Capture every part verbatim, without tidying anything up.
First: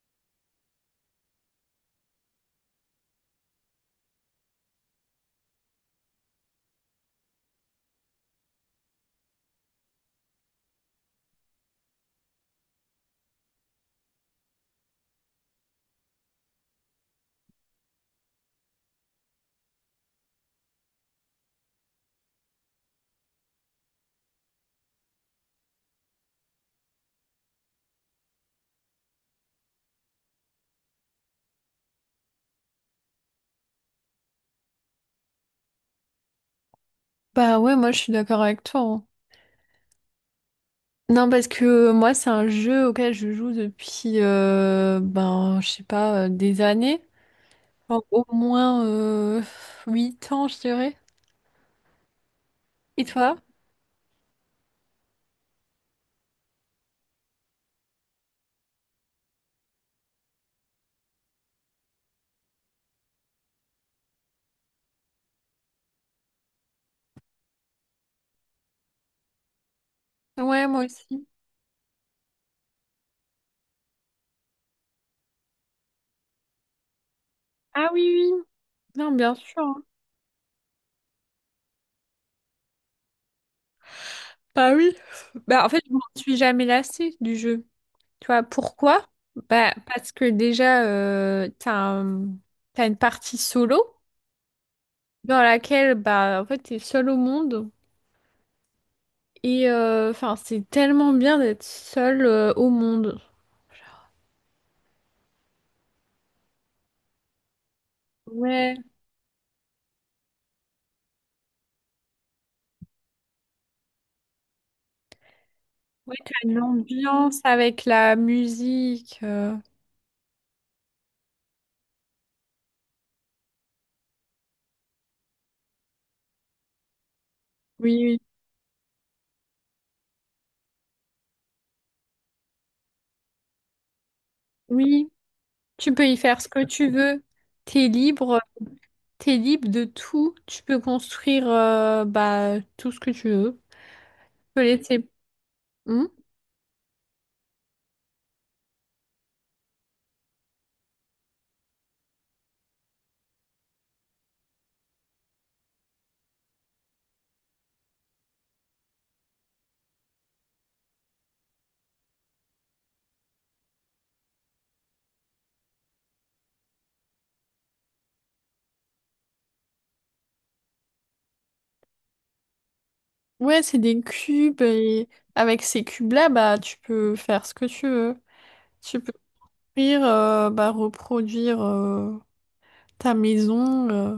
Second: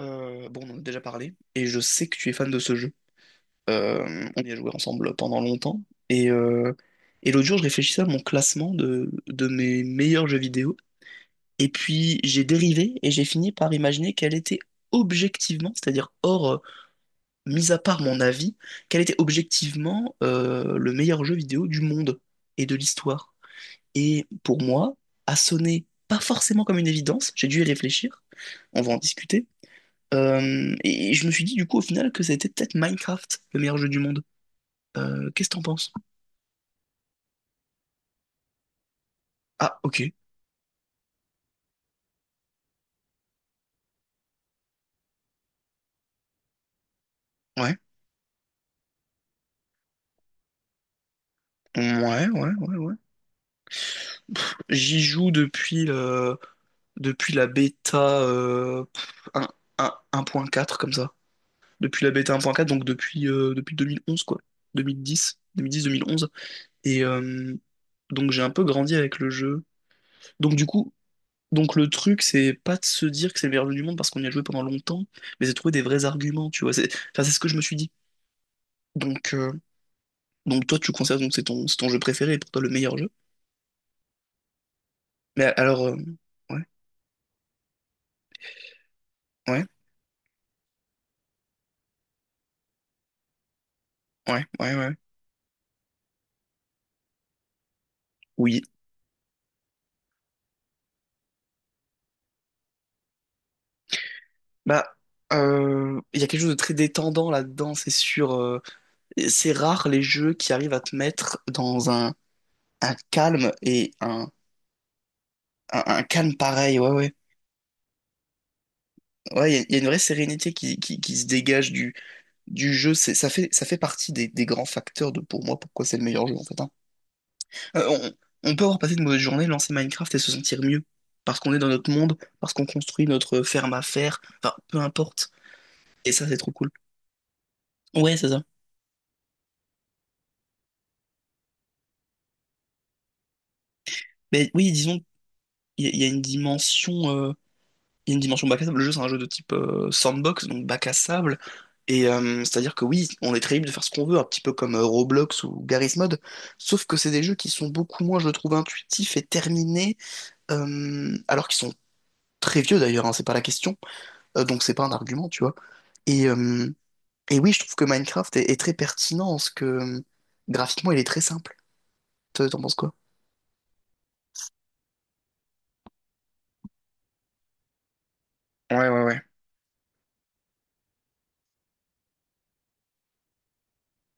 Euh, bon, on en a déjà parlé, et je sais que tu es fan de ce jeu. Euh, on y a joué ensemble pendant longtemps, et, euh, et l'autre jour, je réfléchissais à mon classement de, de mes meilleurs jeux vidéo, et puis j'ai dérivé, et j'ai fini par imaginer quel était objectivement, c'est-à-dire hors, euh, mis à part mon avis, quel était objectivement euh, le meilleur jeu vidéo du monde et de l'histoire. Et pour moi, a sonné pas forcément comme une évidence, j'ai dû y réfléchir, on va en discuter, euh, et, et je me suis dit du coup au final que c'était peut-être Minecraft, le meilleur jeu du monde. Euh, qu'est-ce que t'en penses? Bah ouais, moi je suis d'accord avec toi, hein. Ah, ok. Non, parce que euh, moi c'est un jeu auquel je joue depuis, euh, ben je sais pas, euh, des années. Ouais. Enfin, au moins euh, huit ans, je dirais. Ouais, ouais, ouais, ouais. Et toi? J'y joue depuis le- depuis la bêta euh, pff, un- un- un point quatre, comme ça. Depuis la bêta un point quatre, donc depuis, euh, depuis deux mille onze, quoi. Deux deux mille mille dix dix deux mille dix-deux mille onze. Et, euh, donc j'ai un peu grandi avec le jeu. Donc, du Ouais, moi coup, aussi. donc le truc c'est pas de se dire que c'est le meilleur jeu du monde parce qu'on y a joué pendant longtemps, mais c'est de trouver des vrais arguments, tu vois. C'est, enfin, c'est ce que je me suis Ah dit. oui, oui. Non, Donc, bien euh, sûr, hein. donc toi, tu considères, donc c'est ton, c'est ton jeu préféré et pour toi le meilleur jeu. Bah oui. Mais Bah en fait, alors, je euh, m'en suis ouais, jamais lassée du jeu. Tu vois, pourquoi? ouais, Bah parce que déjà, euh, t'as un- t'as une partie solo ouais, ouais, ouais. dans laquelle, bah en fait, t'es seul au monde. Oui. Et euh, enfin, c'est tellement bien d'être seul euh, au monde. Bah, euh, il y a quelque chose de très détendant là-dedans, c'est sûr. euh, Ouais, C'est rare les jeux qui arrivent à te mettre dans un, un calme et un, un, un ouais, calme t'as une pareil. Ouais, ouais. ambiance avec la musique. Ouais, il euh, y, a il y a une vraie sérénité qui, qui, qui se dégage du, du jeu. C'est, ça fait, ça fait partie des, des grands facteurs de pour moi pourquoi c'est le meilleur jeu, en fait, hein. Oui, Euh, oui, on, on peut avoir passé une mauvaise journée, lancer Minecraft et se sentir mieux. Parce qu'on est dans notre monde, parce qu'on construit notre ferme à faire, enfin, peu oui. importe. Tu peux Et y ça, c'est faire ce trop que cool. tu veux. T'es Ouais, c'est libre, ça. t'es libre de tout. Tu peux construire euh, bah, tout ce que tu veux. Mais Tu peux oui, disons, laisser. il y, a il y Hmm. a une dimension, euh, il y a une dimension bac à sable. Le jeu, c'est un jeu de type euh, sandbox, donc bac à sable. Et euh, c'est-à-dire que oui, on est très libre de faire ce qu'on veut, un petit peu comme euh, Roblox ou Garry's Mod. Sauf que c'est des jeux qui sont beaucoup moins, je le trouve, intuitifs et terminés, euh, alors qu'ils sont très vieux d'ailleurs, hein, c'est pas la question. Euh, donc c'est pas un argument, tu vois. Et, euh, et oui, je trouve que Minecraft est, est très pertinent en ce que, euh, graphiquement il est très simple. Toi, t'en penses quoi? Ouais, c'est des cubes et avec ces cubes-là, bah, tu peux faire ce que tu veux. Ouais, Tu ouais, peux ouais. construire, euh, bah, reproduire euh, ta maison. euh.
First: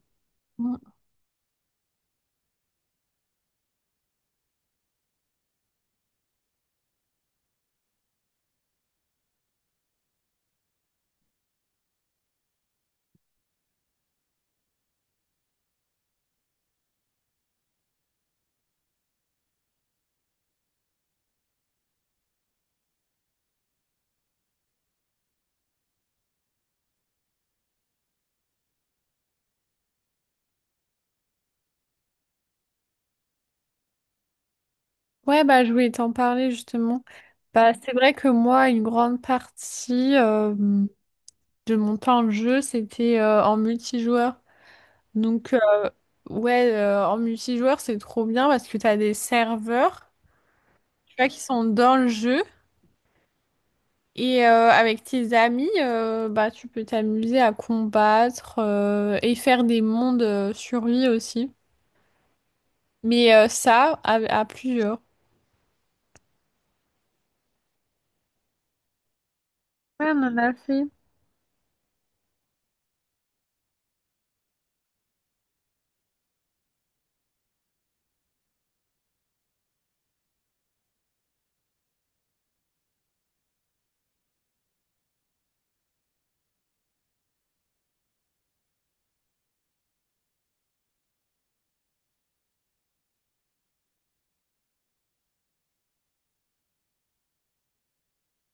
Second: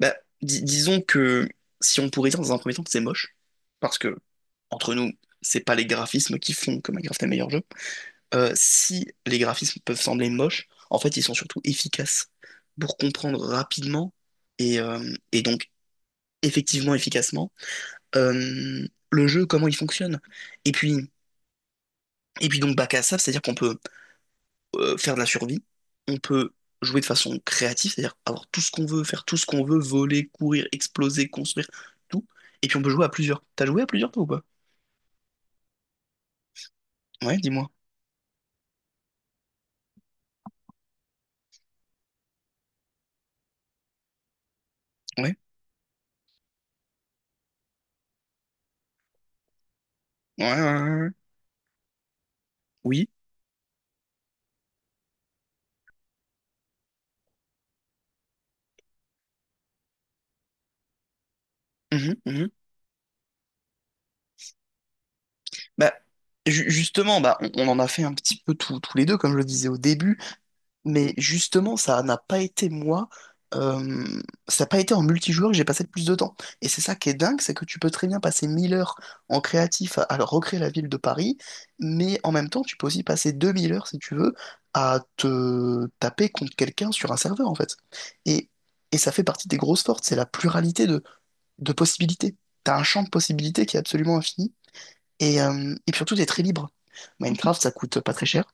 Bah, di- disons que si on pourrait dire dans un premier temps que c'est moche, parce que, entre nous, c'est pas les graphismes qui font que Minecraft est le meilleur jeu. Euh, si les graphismes peuvent sembler moches, en fait, ils sont surtout efficaces pour comprendre rapidement et, euh, et donc effectivement, efficacement, euh, le jeu, comment il fonctionne. Et puis, et puis donc, bac à ça, c'est-à-dire qu'on peut euh, faire de la survie, on peut jouer de façon créative, c'est-à-dire avoir tout ce qu'on veut, faire tout ce qu'on veut, voler, courir, exploser, construire, tout. Et puis on peut jouer à plusieurs. T'as joué à plusieurs toi ou pas? Ouais, bah, je voulais t'en parler justement. Ouais, dis-moi. Bah, c'est vrai que moi, une grande partie euh, de mon temps de jeu, c'était euh, en multijoueur. Ouais. Donc, euh, ouais, euh, en multijoueur, c'est trop bien parce que t'as des serveurs, Ouais, ouais, ouais, ouais. tu vois, qui sont dans le jeu. Oui. Et euh, avec tes amis, euh, bah, tu peux t'amuser à combattre euh, et faire des mondes euh, sur aussi. Mhm, mhm. Mais euh, ça, à, à plusieurs. Bah, ju- justement, bah, on, on en a fait un petit peu tous tous les deux, comme je le disais au Ouais, début. on en a fait. Mais justement, ça n'a pas été moi, euh, ça n'a pas été en multijoueur que j'ai passé le plus de temps. Et c'est ça qui est dingue, c'est que tu peux très bien passer mille heures en créatif à, à recréer la ville de Paris, mais en même temps, tu peux aussi passer deux mille heures, si tu veux, à te taper contre quelqu'un sur un serveur, en fait. Et, et ça fait partie des grosses forces, c'est la pluralité de, de possibilités. T'as un champ de possibilités qui est absolument infini, et, euh, et puis surtout, t'es très libre. Minecraft, ça coûte pas très cher.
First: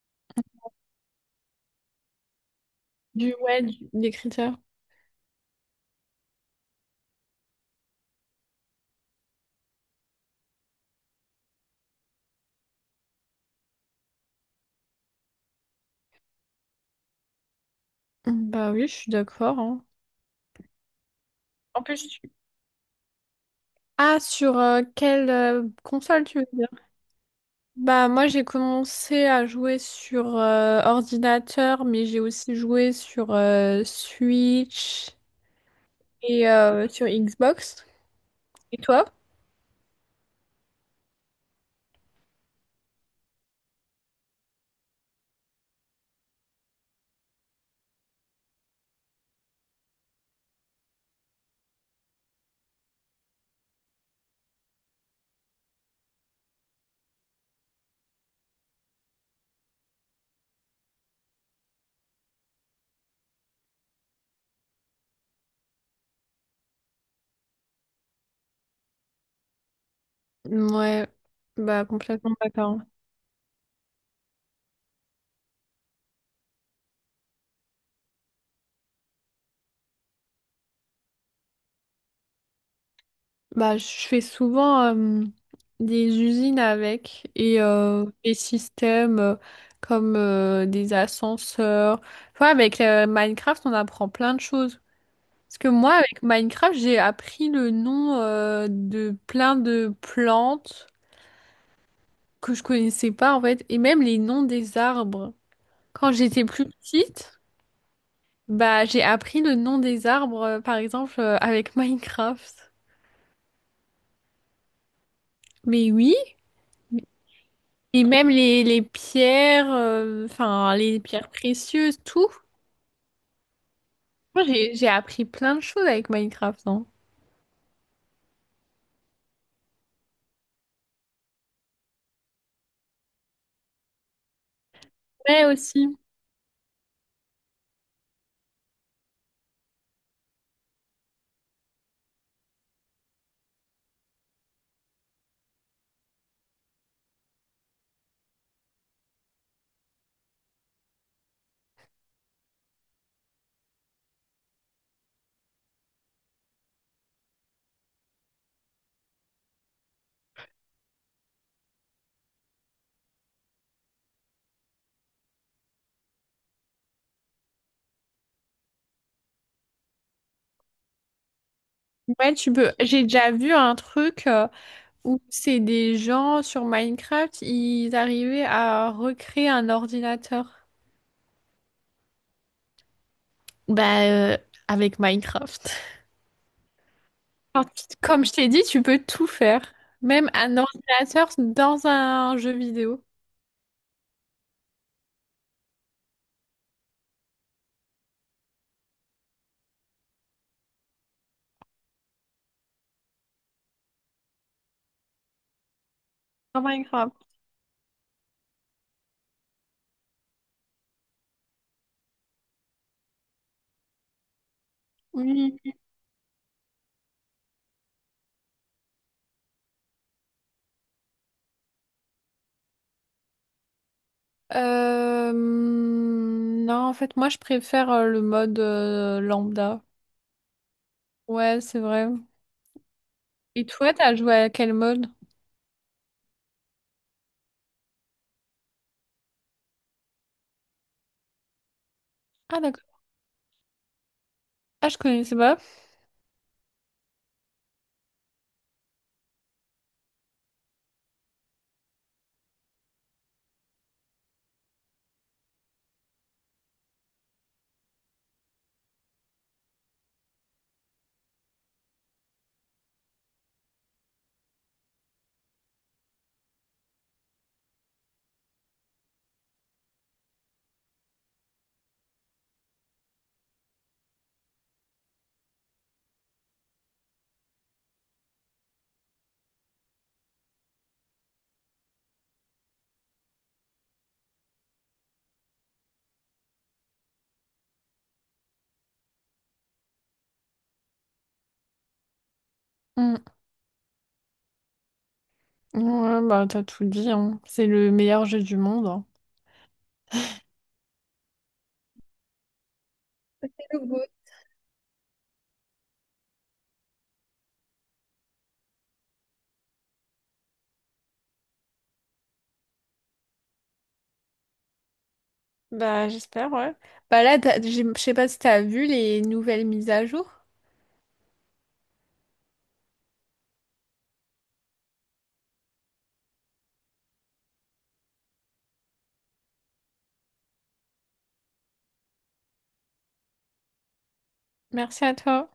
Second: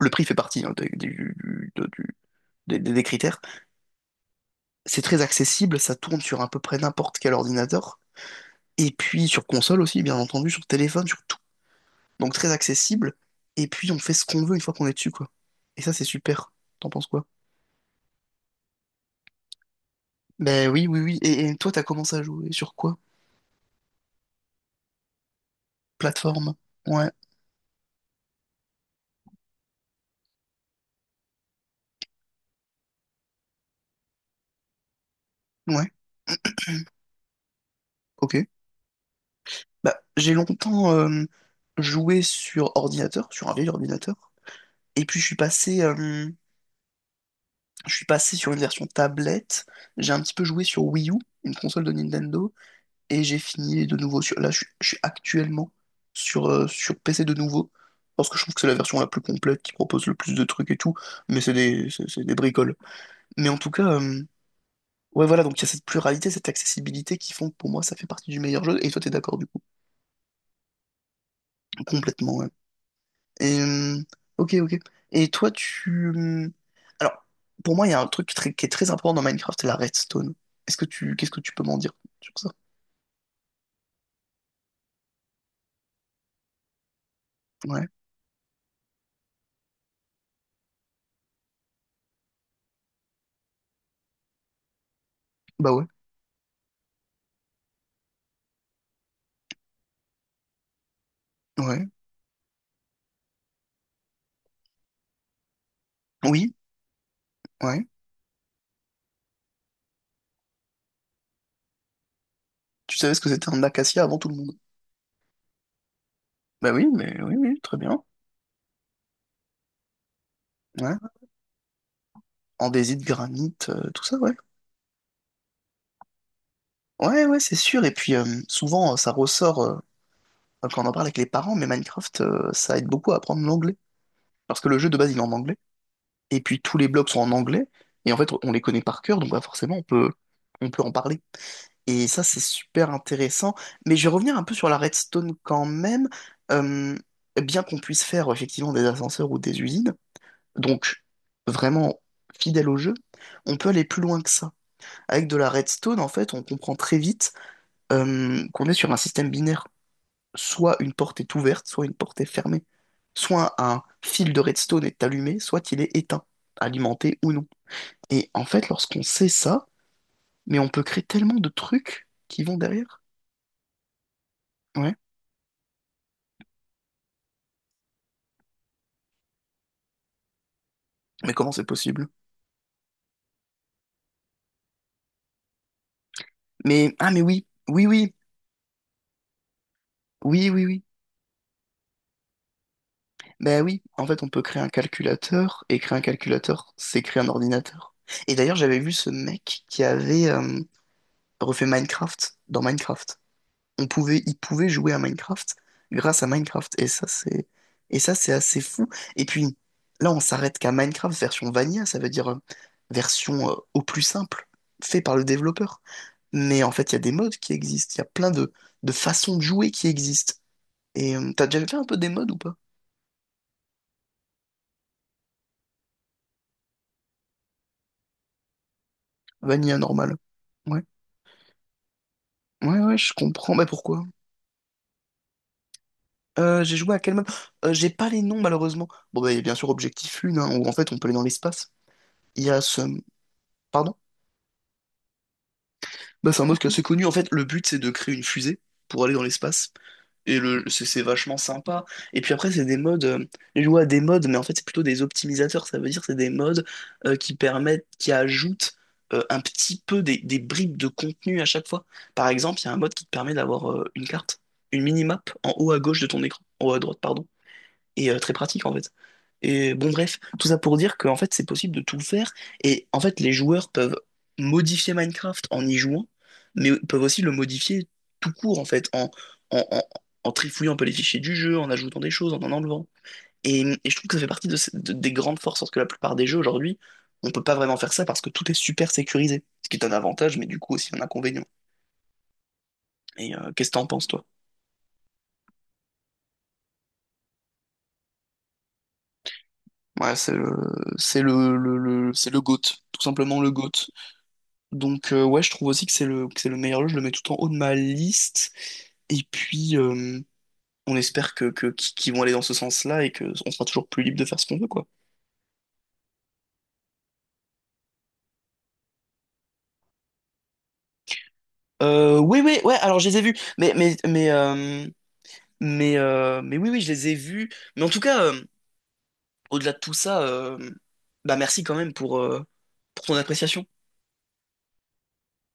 Le prix fait partie, hein, des- du, des, des Du, critères. ouais, du- des critères. C'est très accessible, ça tourne sur à peu près n'importe quel ordinateur. Et puis sur console aussi, bien entendu, sur téléphone, sur tout. Donc très accessible. Et puis on fait ce qu'on veut une fois qu'on est dessus, quoi. Et ça, c'est super. T'en penses quoi? Bah oui, je suis d'accord, hein. Ben oui, oui, oui. Et, et toi, En t'as plus, commencé à tu- jouer sur quoi? Ah, sur euh, quelle euh, console tu veux Plateforme. dire? Ouais, Bah moi j'ai commencé à jouer sur euh, ordinateur, mais j'ai aussi joué sur euh, Switch ouais, et euh, sur Xbox. ok. Et toi? Bah, j'ai longtemps euh, joué sur ordinateur, sur un vieil ordinateur. Et puis je suis passé, euh, je suis passé sur une version tablette. J'ai un petit peu joué sur Wii U, une console de Nintendo. Et j'ai fini de nouveau sur... Là, je, suis je suis actuellement sur, euh, sur P C de nouveau parce que je trouve que c'est la version la plus complète qui propose le plus de trucs et tout, mais c'est des, c'est c'est des bricoles. Mais en tout cas, euh, ouais, voilà, donc il y a cette pluralité, cette accessibilité qui font que pour moi ça fait partie du meilleur jeu, et toi t'es d'accord du coup, Ouais, bah complètement complètement, ouais. d'accord. Et, euh, ok, ok. Et toi, tu. Euh, Alors, pour moi, il y a un truc très- qui est très important dans Minecraft, c'est la redstone. Est-ce que tu, qu'est-ce que tu peux m'en dire sur ça? Bah je fais souvent euh, des usines avec et Ouais, euh, des systèmes euh, comme euh, des ascenseurs. Enfin avec euh, Minecraft on apprend plein de choses. Parce que bah ouais, moi, avec Minecraft, j'ai appris le nom euh, de plein de plantes ouais, que je connaissais pas en fait, et même les noms des arbres. Quand j'étais oui, plus petite, ouais. bah j'ai appris le nom des arbres, euh, par exemple, euh, avec Minecraft. Tu savais ce que c'était un acacia avant tout le monde? Mais oui, Bah oui, mais oui, oui, très bien. et même les, les pierres, euh, enfin Ouais. les pierres précieuses, tout. Andésite, granit, euh, tout ça, ouais. Moi, j'ai j'ai appris plein de choses avec Minecraft, non? Ouais, ouais, c'est sûr. Et puis, euh, souvent, euh, ça ressort, euh, quand on en parle avec les parents, mais Minecraft, euh, ça aide beaucoup à apprendre l'anglais. Parce que le jeu de base, il est en Ouais anglais. aussi. Et puis tous les blocs sont en anglais. Et en fait, on les connaît par cœur, donc bah, forcément, on peut, on peut en parler. Et ça, c'est super intéressant. Mais je vais revenir un peu sur la redstone quand même. Euh, Bien qu'on puisse faire effectivement des ascenseurs ou des usines. Donc, vraiment fidèle au jeu, on peut aller plus loin que ça. Avec de la redstone, en fait, on comprend très vite euh, qu'on est sur un système binaire. Soit une porte est ouverte, soit une porte est fermée. Soit un fil de redstone est allumé, soit il est éteint, alimenté ou non. Et en fait, lorsqu'on sait ça, mais on peut créer tellement de trucs Ouais, qui tu vont peux. derrière. J'ai déjà vu un truc. euh, Ouais. où c'est des gens sur Minecraft, ils arrivaient à recréer un ordinateur. Mais comment c'est possible? Bah, euh, avec Minecraft. Mais, ah, mais oui, Alors, tu- oui, oui, Comme je t'ai dit, tu peux tout faire, même oui, un oui, oui. ordinateur dans un jeu vidéo. Ben oui, en fait, on peut créer un calculateur, et créer un calculateur, c'est créer un ordinateur. Et d'ailleurs, j'avais vu ce mec qui avait euh, refait Minecraft dans Minecraft. On pouvait, il pouvait jouer à Minecraft grâce à Dans Minecraft, et ça, Minecraft. c'est, et ça, c'est assez fou. Et puis, là, on s'arrête qu'à Minecraft version vanilla, ça veut dire euh, version euh, au plus simple, fait par le Oui. développeur. Mais en fait, il y a des modes qui existent, il y a plein de, de façons de jouer qui existent. Et euh, t'as déjà fait un peu des modes ou pas? Euh, non, en fait, moi, je préfère euh, le mode euh, Vanilla lambda. normal. Ouais. Ouais, c'est vrai. Ouais, ouais, je comprends. Et Mais toi, pourquoi? t'as joué à quel mode? Euh, j'ai joué à quel mode? Euh, j'ai pas les noms, malheureusement. Bon, bah, il y a bien sûr Objectif Lune, hein, où en fait, on peut aller dans l'espace. Il y Ah, a ce... d'accord. Pardon? Ah, je connaissais pas. Bah, c'est un mode qui est assez connu. En fait, le but, c'est de créer une fusée pour aller dans l'espace. Et le... c'est c'est vachement sympa. Et puis après, c'est des modes... euh, J'ai joué à des modes, mais en fait, c'est plutôt des optimisateurs. Ça veut dire c'est des modes euh, qui permettent... qui ajoutent euh, un petit peu des... des bribes de contenu à chaque fois. Par exemple, il y a un mode qui te permet d'avoir euh, une carte, une minimap en haut à gauche de ton écran. En haut à droite, pardon. Et, euh, très pratique en fait. Et bon, bref, tout ça pour dire qu'en fait, c'est possible de tout faire. Et en fait, les joueurs peuvent modifier Minecraft en y jouant, mais peuvent aussi le modifier tout court en fait, en, en, en, en trifouillant un peu les fichiers du jeu, en ajoutant des choses, en en enlevant. Et, et je trouve que ça fait partie de, ce- de- des grandes forces, parce que la plupart des jeux aujourd'hui, on peut pas vraiment faire ça parce que tout est super sécurisé, ce qui est un avantage, mais du coup aussi un inconvénient. Hmm. Et euh, qu'est-ce que t'en penses, toi? Ouais, bah, t'as tout dit, hein. C'est le meilleur jeu du monde, hein. Ouais, c'est le, c'est le, le, le- c'est le GOAT, tout simplement le GOAT. Donc, euh, ouais, je trouve aussi que c'est le, que c'est le meilleur jeu, je le mets tout en haut de ma liste. Et puis, euh, on espère que, que, qu'ils vont aller dans ce sens-là et que on sera toujours plus libre de faire ce qu'on veut, quoi. Bah, j'espère, ouais. Bah là, t'as- j'ai- je sais pas si t'as vu les nouvelles mises à jour. Euh, oui, oui, ouais, alors je les ai vus. Mais mais mais euh, mais, euh, mais oui, oui, je les ai vus. Mais en tout cas, euh, au-delà de tout ça, euh, bah merci quand même pour, euh, pour ton appréciation. Merci à toi.